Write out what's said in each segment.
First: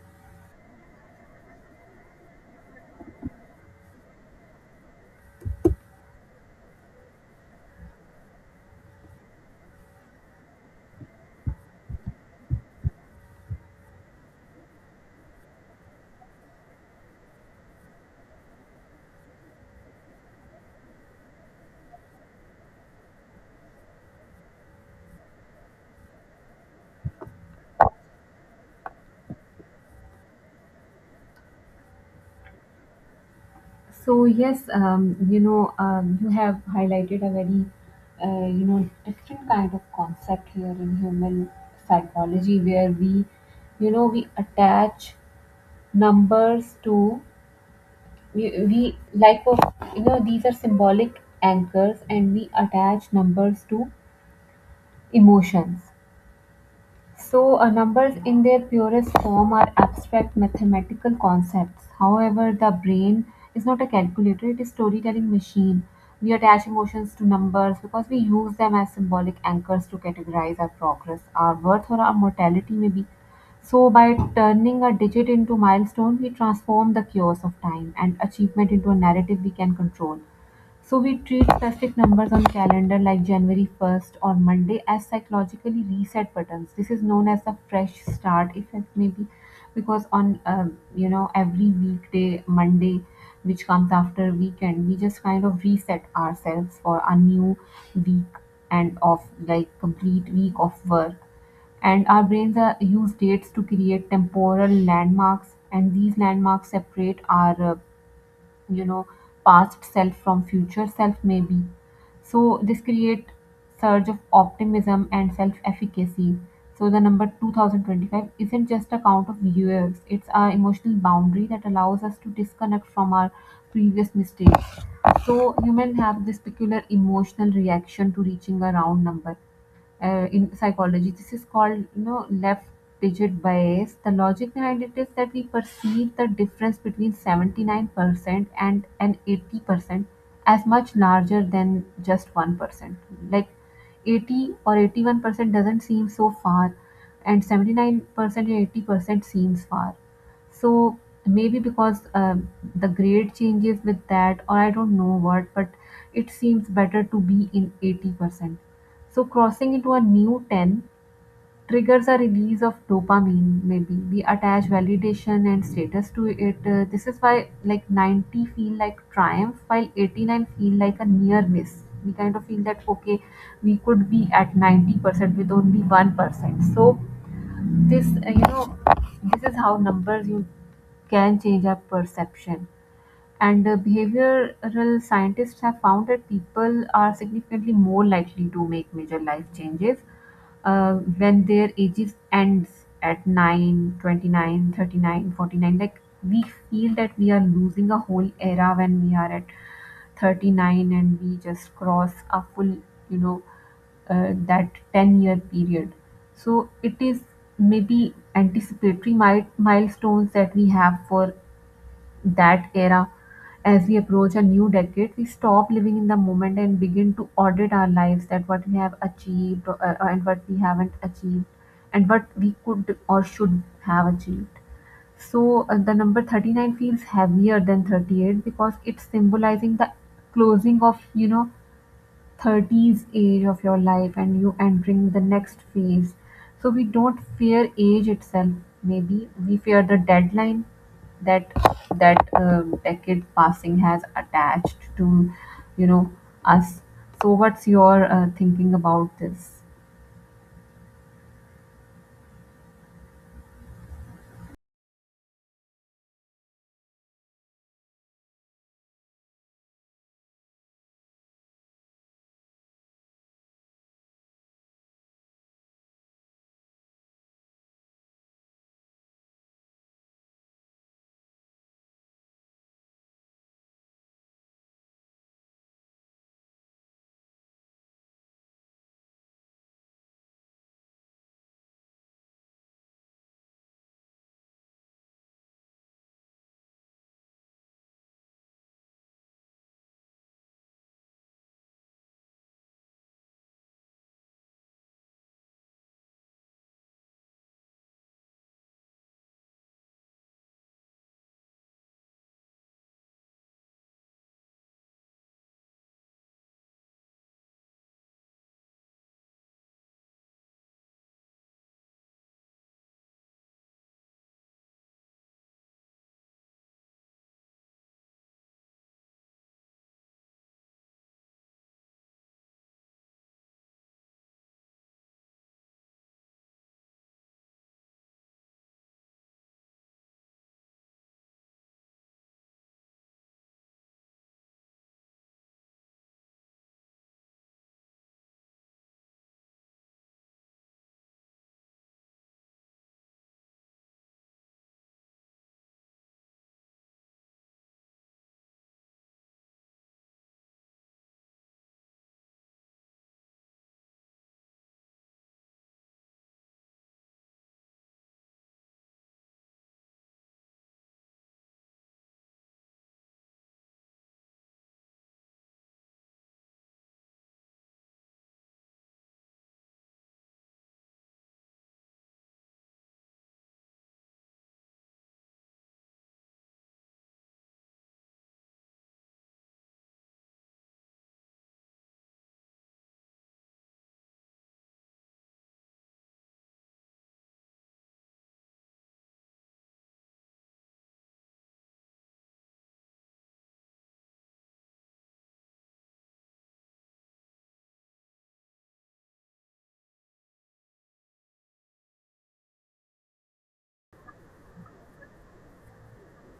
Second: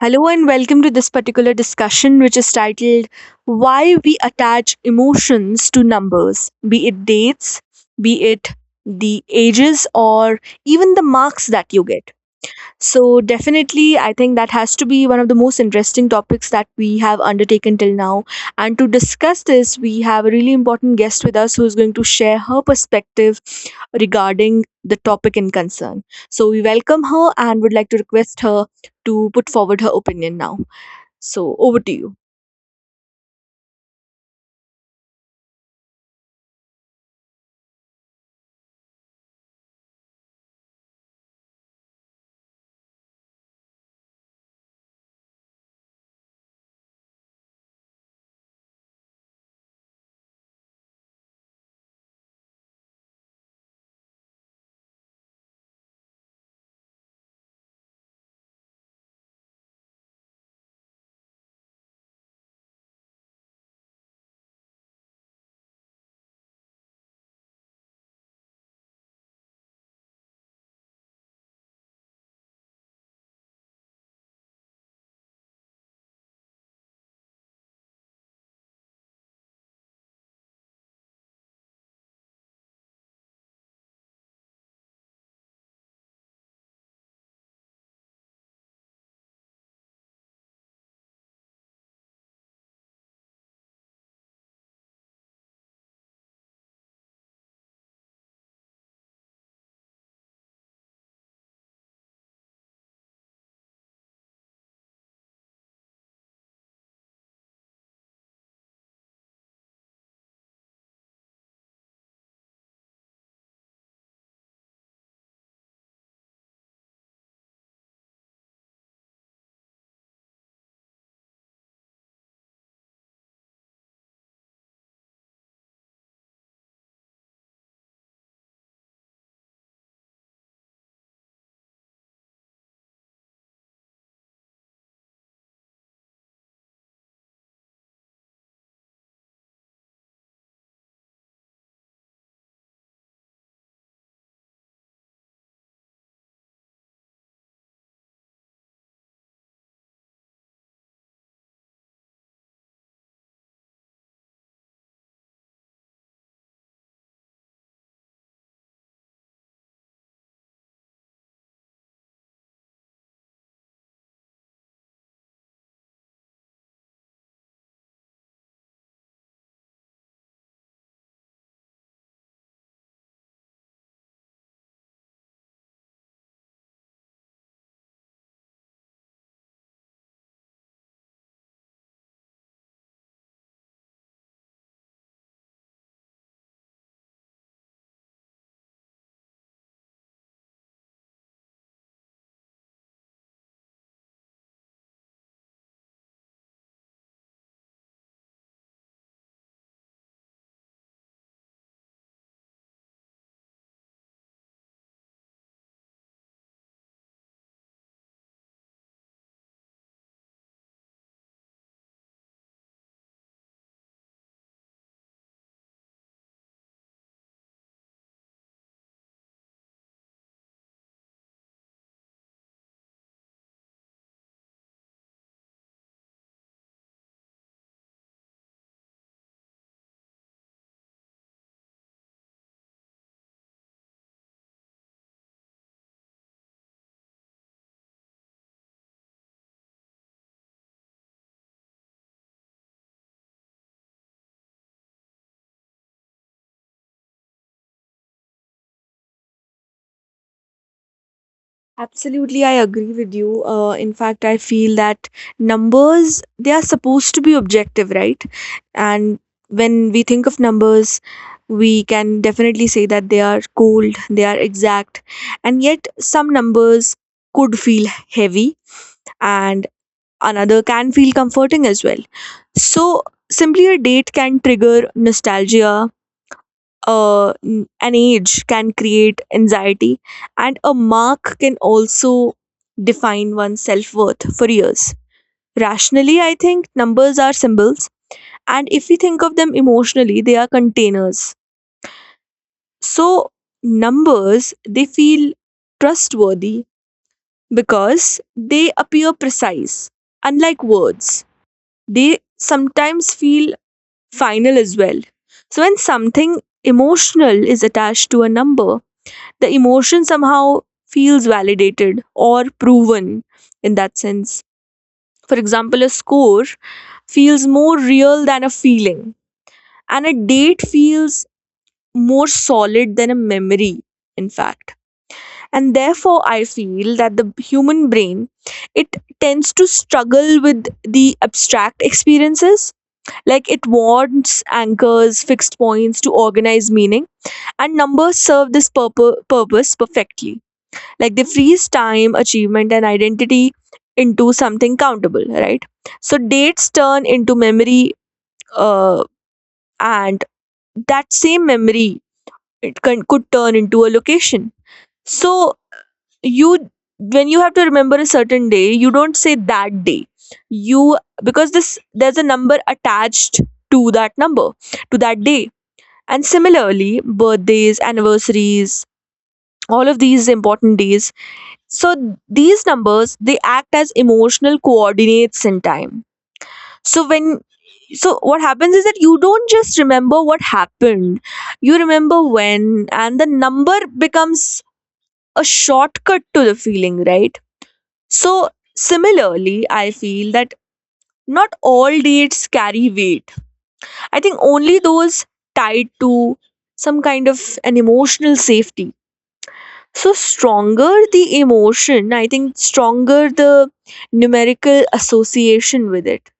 Hello and welcome to this particular discussion, which is titled Why We Attach Emotions to Numbers, be it dates, be it the ages, or even the marks that you get. So, definitely, I think that has to be one of the most interesting topics that we have undertaken till now. And to discuss this, we have a really important guest with us who is going to share her perspective regarding the topic in concern. So, we welcome her and would like to request her to put forward her opinion now. So, over to you. So yes, you have highlighted a very, different kind of concept here in human psychology, where we attach numbers to we like of these are symbolic anchors, and we attach numbers to emotions. So, numbers in their purest form are abstract mathematical concepts. However, the brain is not a calculator, it is storytelling machine. We attach emotions to numbers because we use them as symbolic anchors to categorize our progress, our worth, or our mortality, maybe. So, by turning a digit into milestone, we transform the chaos of time and achievement into a narrative we can control. So we treat specific numbers on calendar like January 1st or Monday as psychologically reset buttons. This is known as the fresh start effect, maybe because on every weekday Monday, which comes after weekend, we just kind of reset ourselves for a new week and of like complete week of work, and our brains are, use dates to create temporal landmarks, and these landmarks separate our you know past self from future self, maybe. So this create surge of optimism and self efficacy. So the number 2025 isn't just a count of years, it's our emotional boundary that allows us to disconnect from our previous mistakes. So humans have this peculiar emotional reaction to reaching a round number in psychology. This is called left digit bias. The logic behind it is that we perceive the difference between 79% and an 80% as much larger than just 1%. Like 80 or 81% doesn't seem so far, and 79% and 80% seems far. So maybe because the grade changes with that or I don't know what, but it seems better to be in 80%. So crossing into a new ten triggers a release of dopamine, maybe. We attach validation and status to it. This is why like 90 feel like triumph while 89 feel like a near miss. We kind of feel that okay, we could be at 90% with only 1%. So this uh, you know this is how numbers you can change our perception. And behavioral scientists have found that people are significantly more likely to make major life changes when their ages ends at 9 29, 39, 49. Like we feel that we are losing a whole era when we are at 39 and we just cross a full, you know, that 10-year period. So it is maybe anticipatory milestones that we have for that era. As we approach a new decade, we stop living in the moment and begin to audit our lives that what we have achieved and what we haven't achieved and what we could or should have achieved. So, the number 39 feels heavier than 38 because it's symbolizing the closing of, 30s age of your life and you entering the next phase. So we don't fear age itself, maybe we fear the deadline that that decade passing has attached to you know us. So what's your thinking about this? Absolutely, I agree with you. In fact, I feel that numbers, they are supposed to be objective, right? And when we think of numbers, we can definitely say that they are cold, they are exact. And yet, some numbers could feel heavy, and another can feel comforting as well. So, simply a date can trigger nostalgia, an age can create anxiety, and a mark can also define one's self worth for years. Rationally, I think numbers are symbols, and if we think of them emotionally, they are containers. So, numbers they feel trustworthy because they appear precise, unlike words. They sometimes feel final as well. So, when something emotional is attached to a number, the emotion somehow feels validated or proven in that sense. For example, a score feels more real than a feeling, and a date feels more solid than a memory, in fact. And therefore, I feel that the human brain, it tends to struggle with the abstract experiences. Like, it wants anchors, fixed points to organize meaning, and numbers serve this purpose perfectly, like they freeze time, achievement and identity into something countable, right? So dates turn into memory, uh, and that same memory, it could turn into a location. So, you when you have to remember a certain day, you don't say that day, you because this there's a number attached to that number to that day. And similarly, birthdays, anniversaries, all of these important days. So these numbers, they act as emotional coordinates in time. So when so what happens is that you don't just remember what happened. You remember when, and the number becomes a shortcut to the feeling, right? So similarly, I feel that not all dates carry weight. I think only those tied to some kind of an emotional safety. So stronger the emotion, I think stronger the numerical association with it.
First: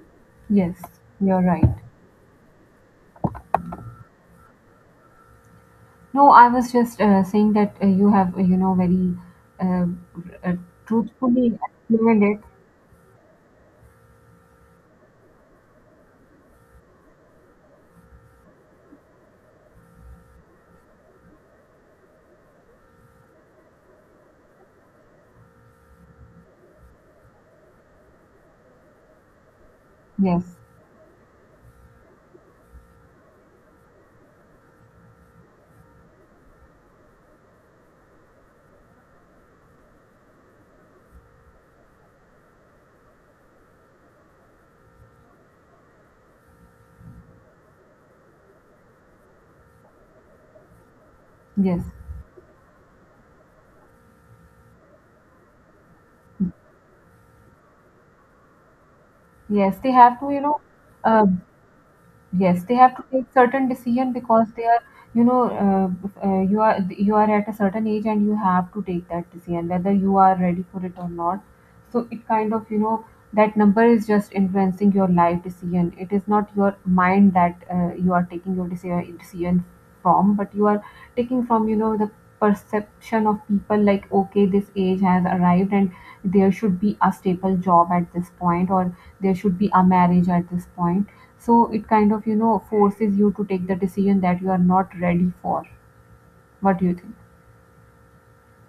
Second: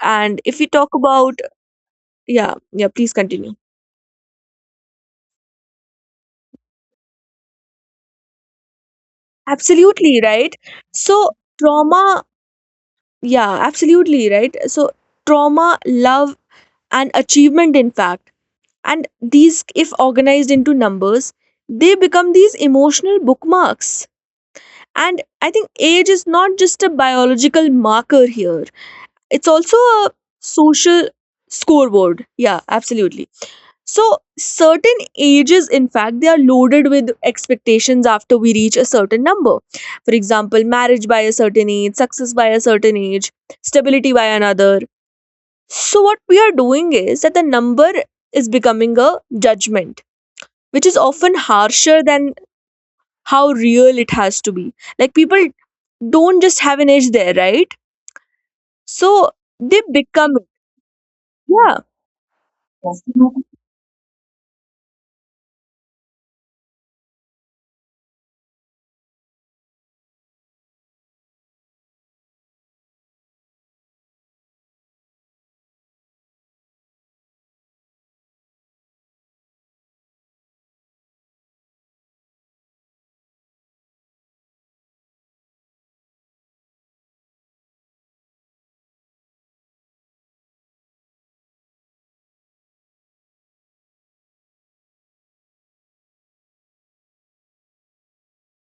And if we Yes, talk about. you're right. Yeah, yeah, please continue. No, I was just saying that you have very uh, Absolutely, right? uh, So truthfully trauma, explained it. yeah, absolutely, right? So trauma, love and achievement in fact. And these, if organized into numbers, they become these emotional bookmarks. And I think age is not just a biological marker here. It's also a Yes, social scoreboard. Yeah, absolutely. So, certain ages, in fact, they are loaded with expectations after we reach a certain number. For example, marriage by a certain age, success by a certain age, stability by another. So, what we are doing is that the number is becoming a judgment, which is often yes, harsher than how real it has to be. Like, people don't just have an age there, right? So, yes, they they have to become. Uh, Yeah. Yes, they have to take certain decision because they are, you know, you are at a certain age and you have to take that decision whether you are ready for it or not. So it kind of, that number is just influencing your life decision. It is not your mind that you are taking your decision from, but you are taking from, the perception of people like, okay, this age has arrived and there should be a stable job at this point or there should be a marriage at this point, so it kind of, forces you to take the decision that you are not ready for. What do you think?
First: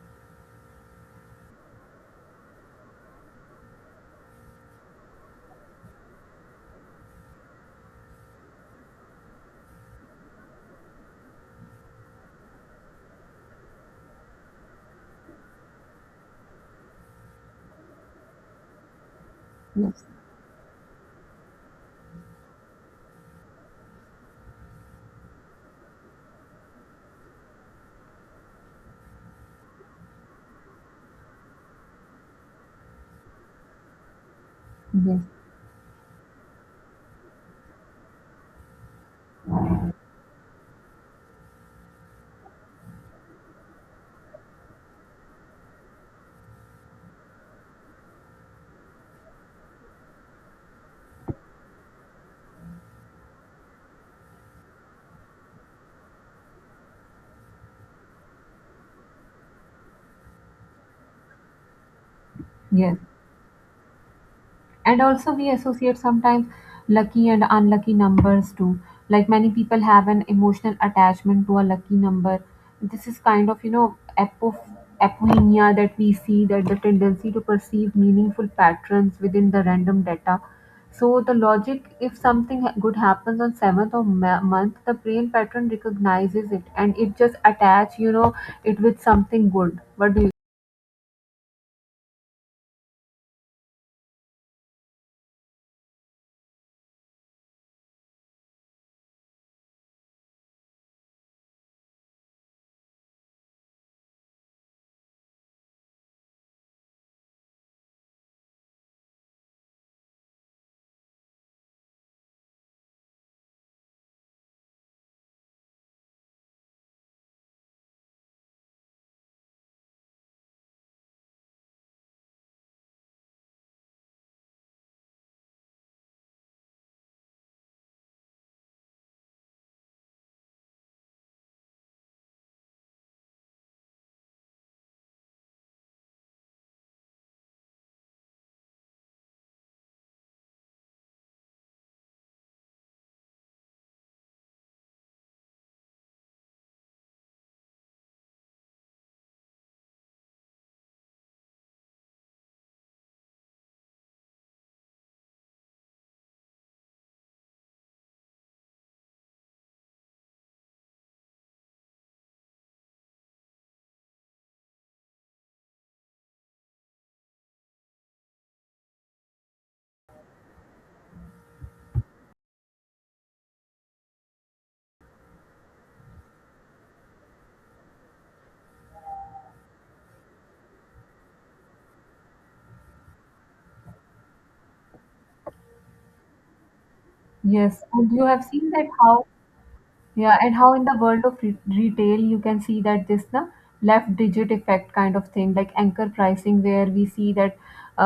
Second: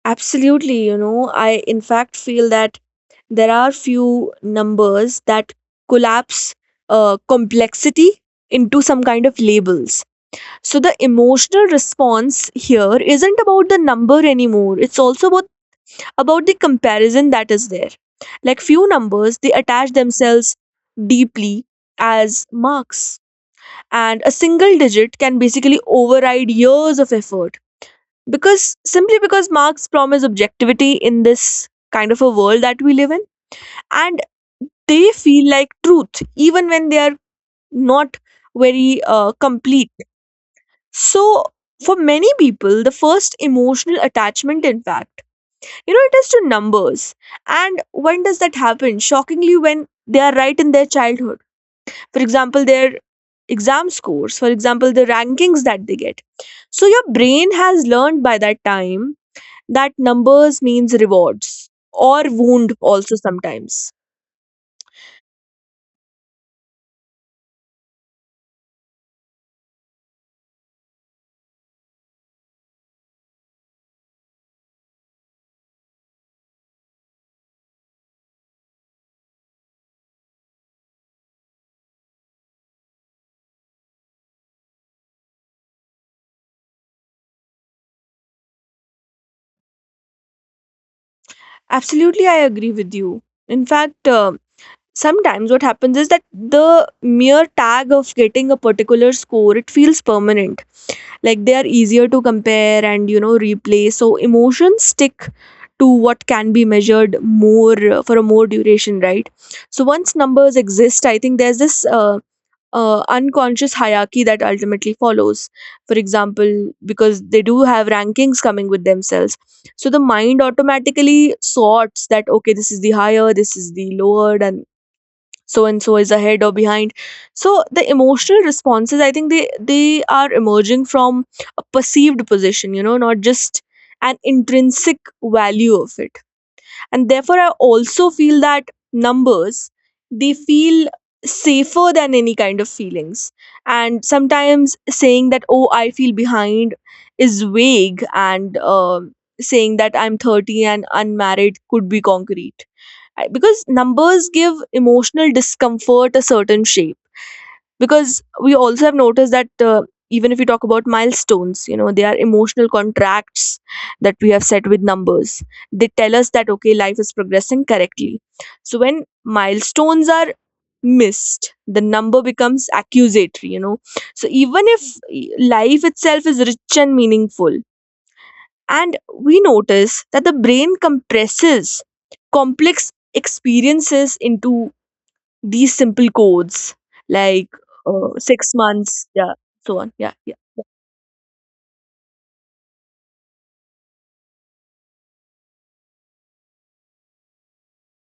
Absolutely, you know, I in fact feel that there are few numbers that collapse complexity into some kind of labels. So the emotional response here isn't about the number anymore. It's also about the comparison that is there. Like few numbers, they attach Yes, themselves deeply as marks, and a single digit can basically override years of effort, because simply because marks promise objectivity in this kind of a world that we live in, and they yes. feel like truth even when they are not very complete. So for many people, the first emotional attachment, in fact, you know, it is to numbers. And when does that happen? Shockingly, when they are right in their childhood. For example, their exam scores, for example, the rankings that they get. So your brain has learned by that time that numbers means rewards, or wound Yes. also sometimes. And also, we associate sometimes lucky and unlucky numbers too. Like many people have an emotional attachment to a lucky number. This is kind of, apoemia that we see, that the tendency to perceive meaningful patterns within the random data. So the logic, if something good happens on seventh of month, the brain pattern recognizes it and it just attach, it with something good. What do you? Absolutely, I agree with you. In fact, sometimes what happens is that the mere tag of getting a particular score, it feels permanent. Like they are easier to compare and, you know, replay, so emotions stick to what can be measured more, for a more duration, right? So once numbers exist, I think there's this unconscious hierarchy that ultimately follows. For example, because they do have rankings coming with themselves. So the mind automatically sorts that, okay, this is the higher, this is the lower, and so is ahead or behind. So the emotional responses, I think they are emerging from a perceived position, you know, not just an intrinsic value of it. And therefore, I also feel that numbers, they feel safer than any kind of feelings. And sometimes saying that, oh, I feel behind, is vague, and saying that I'm 30 and unmarried could be concrete. Because numbers give emotional discomfort a certain shape. Because we also have noticed that, even if we talk about milestones, you know, they are emotional contracts that we have set with numbers. They tell us that, okay, life is progressing correctly. So when milestones are missed, the number becomes accusatory, you know. So even if life itself is rich and meaningful, and we notice that the brain compresses complex experiences into these simple codes, like, Yes, and you have 6 seen that months, how. yeah, so on. Yeah, yeah. Yeah, and how in the world of retail you can see that this the left digit effect kind of thing, like anchor pricing, where we see that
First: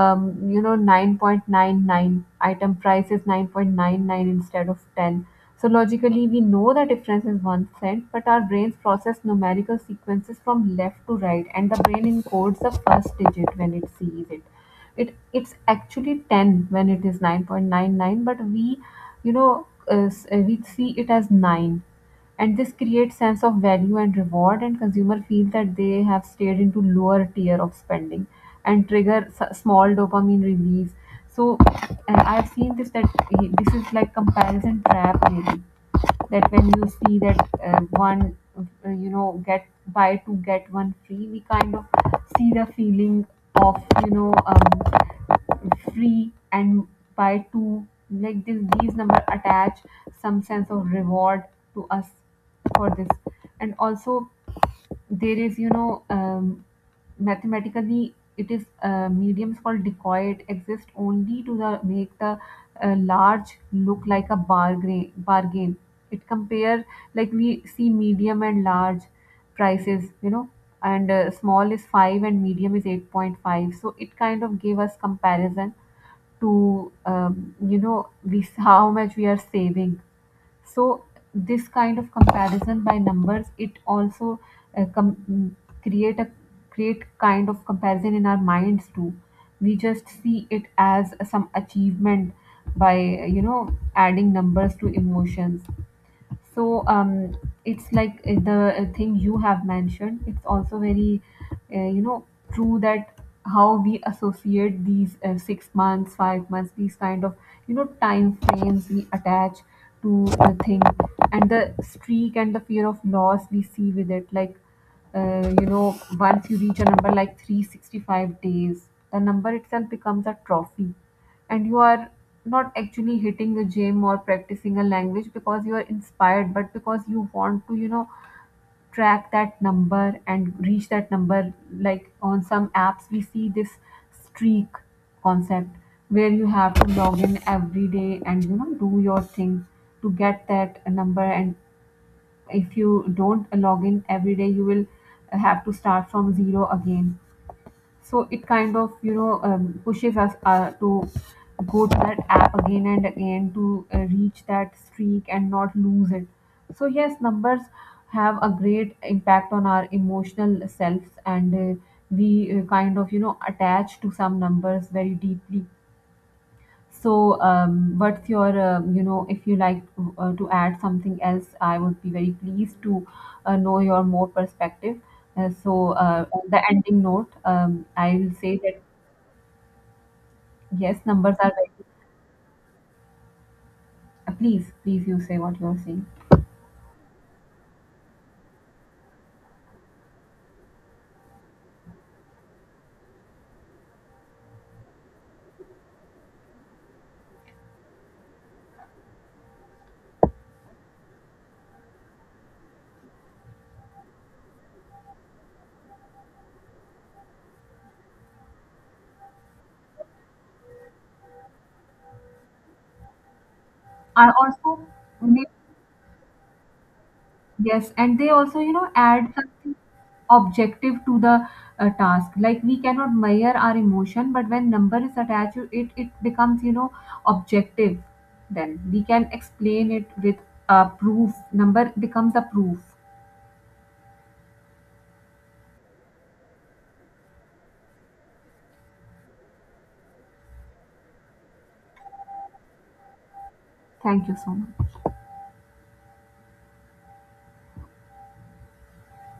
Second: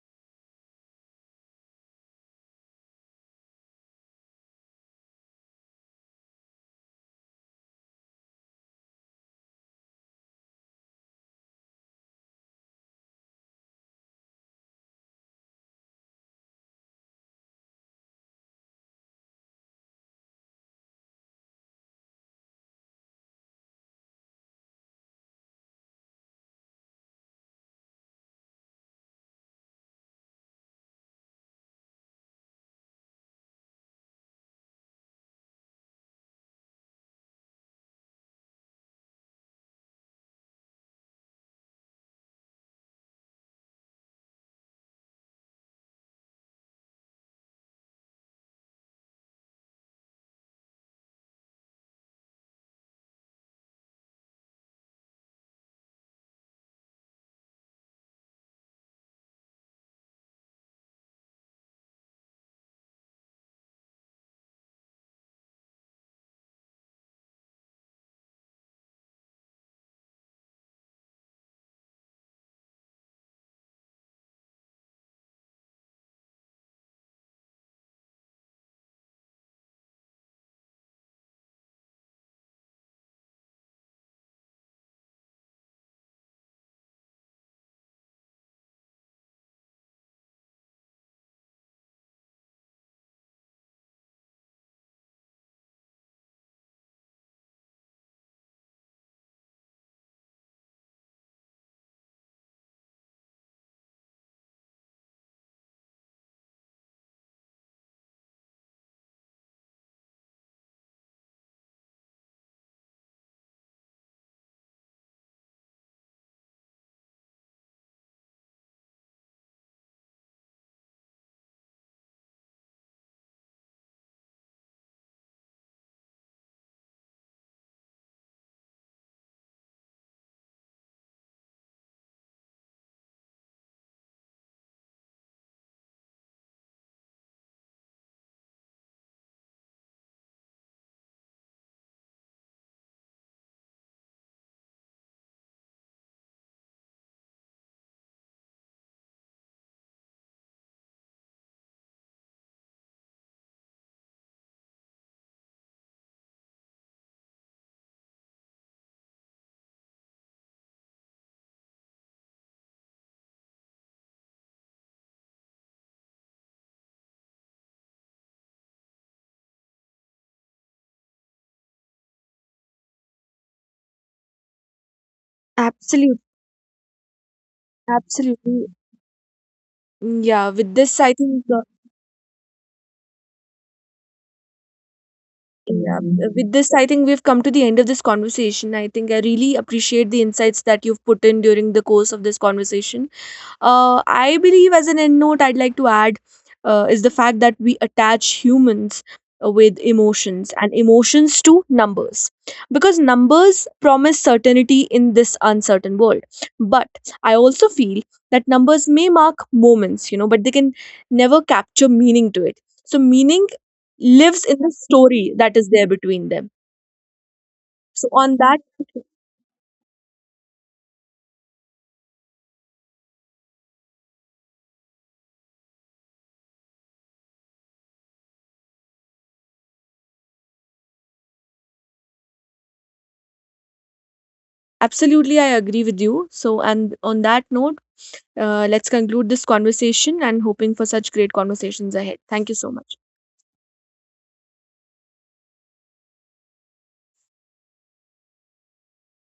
9.99 item price is 9.99 instead of 10. So logically, we know the difference is 1 cent, but our brains process numerical sequences from left to right, and the brain encodes the first digit when it sees it. It it's actually 10 when it is 9.99, but we you know s- we see it as 9. And this creates sense of value and reward, and consumer feel that they have stayed into lower tier of spending and trigger small dopamine release. So, and I've seen this that this is like comparison trap, really. That when you see that one you know get buy two get one free, we kind of see the feeling of free and buy two. Like this these number attach some sense of reward to us for this. And also there is mathematically it is mediums called decoy exist only to the make the large look like a bargain. It compare, like we see medium and large prices, you know, and small is 5 and medium is 8.5, so it kind of gave us comparison to we how much we are saving. So this kind of comparison by numbers it also uh, com- mm, create a create kind of comparison in our minds too. We just see it as some achievement by adding numbers to emotions. So it's like the thing you have mentioned, it's also very uh, you know true that how we associate these 6 months, 5 months, these kind of time frames we attach to a thing. And the streak and the fear of loss we see with it, like once you reach a number like 365 days, the number itself becomes a trophy. And you are not actually hitting the gym or practicing a language because you are inspired, but because you want to track that number and reach that number. Like on some apps we see this streak concept where you have to log in every day and do your thing to get that number, and if you don't log in every day you will have to start from zero again. So it kind of pushes us to go to that app again and again to reach that streak and not lose it. So yes, numbers have a great impact on our emotional selves, and we kind of attach to some numbers very deeply. So, what's your if you like to add something else, I would be very pleased to know your more perspective. Absolutely, On the ending note, I will say absolutely. that... Yeah, with Yes, this, I numbers think, are very... Please, please, you say what you are saying. We've come to the end of this conversation. I think I really appreciate the insights that you've put in during the course of this conversation. I believe, as an end note, I'd like to add is the fact that we attach humans with emotions, and emotions to numbers, because numbers promise certainty in this uncertain world. But I also feel that numbers may mark moments, you know, but they can never capture meaning to it. So, meaning Are lives in the also, story they, that is there between them. yes, So, and they on that, also, you know, add something objective to the task. Like we cannot measure our emotion, but when number is attached, to it it becomes, you know, objective. Then we can explain it with a proof. Number becomes a proof. absolutely, I agree with you. So, and on that note, let's conclude this conversation and hoping for such great conversations ahead. Thank you so much. Thank you so much.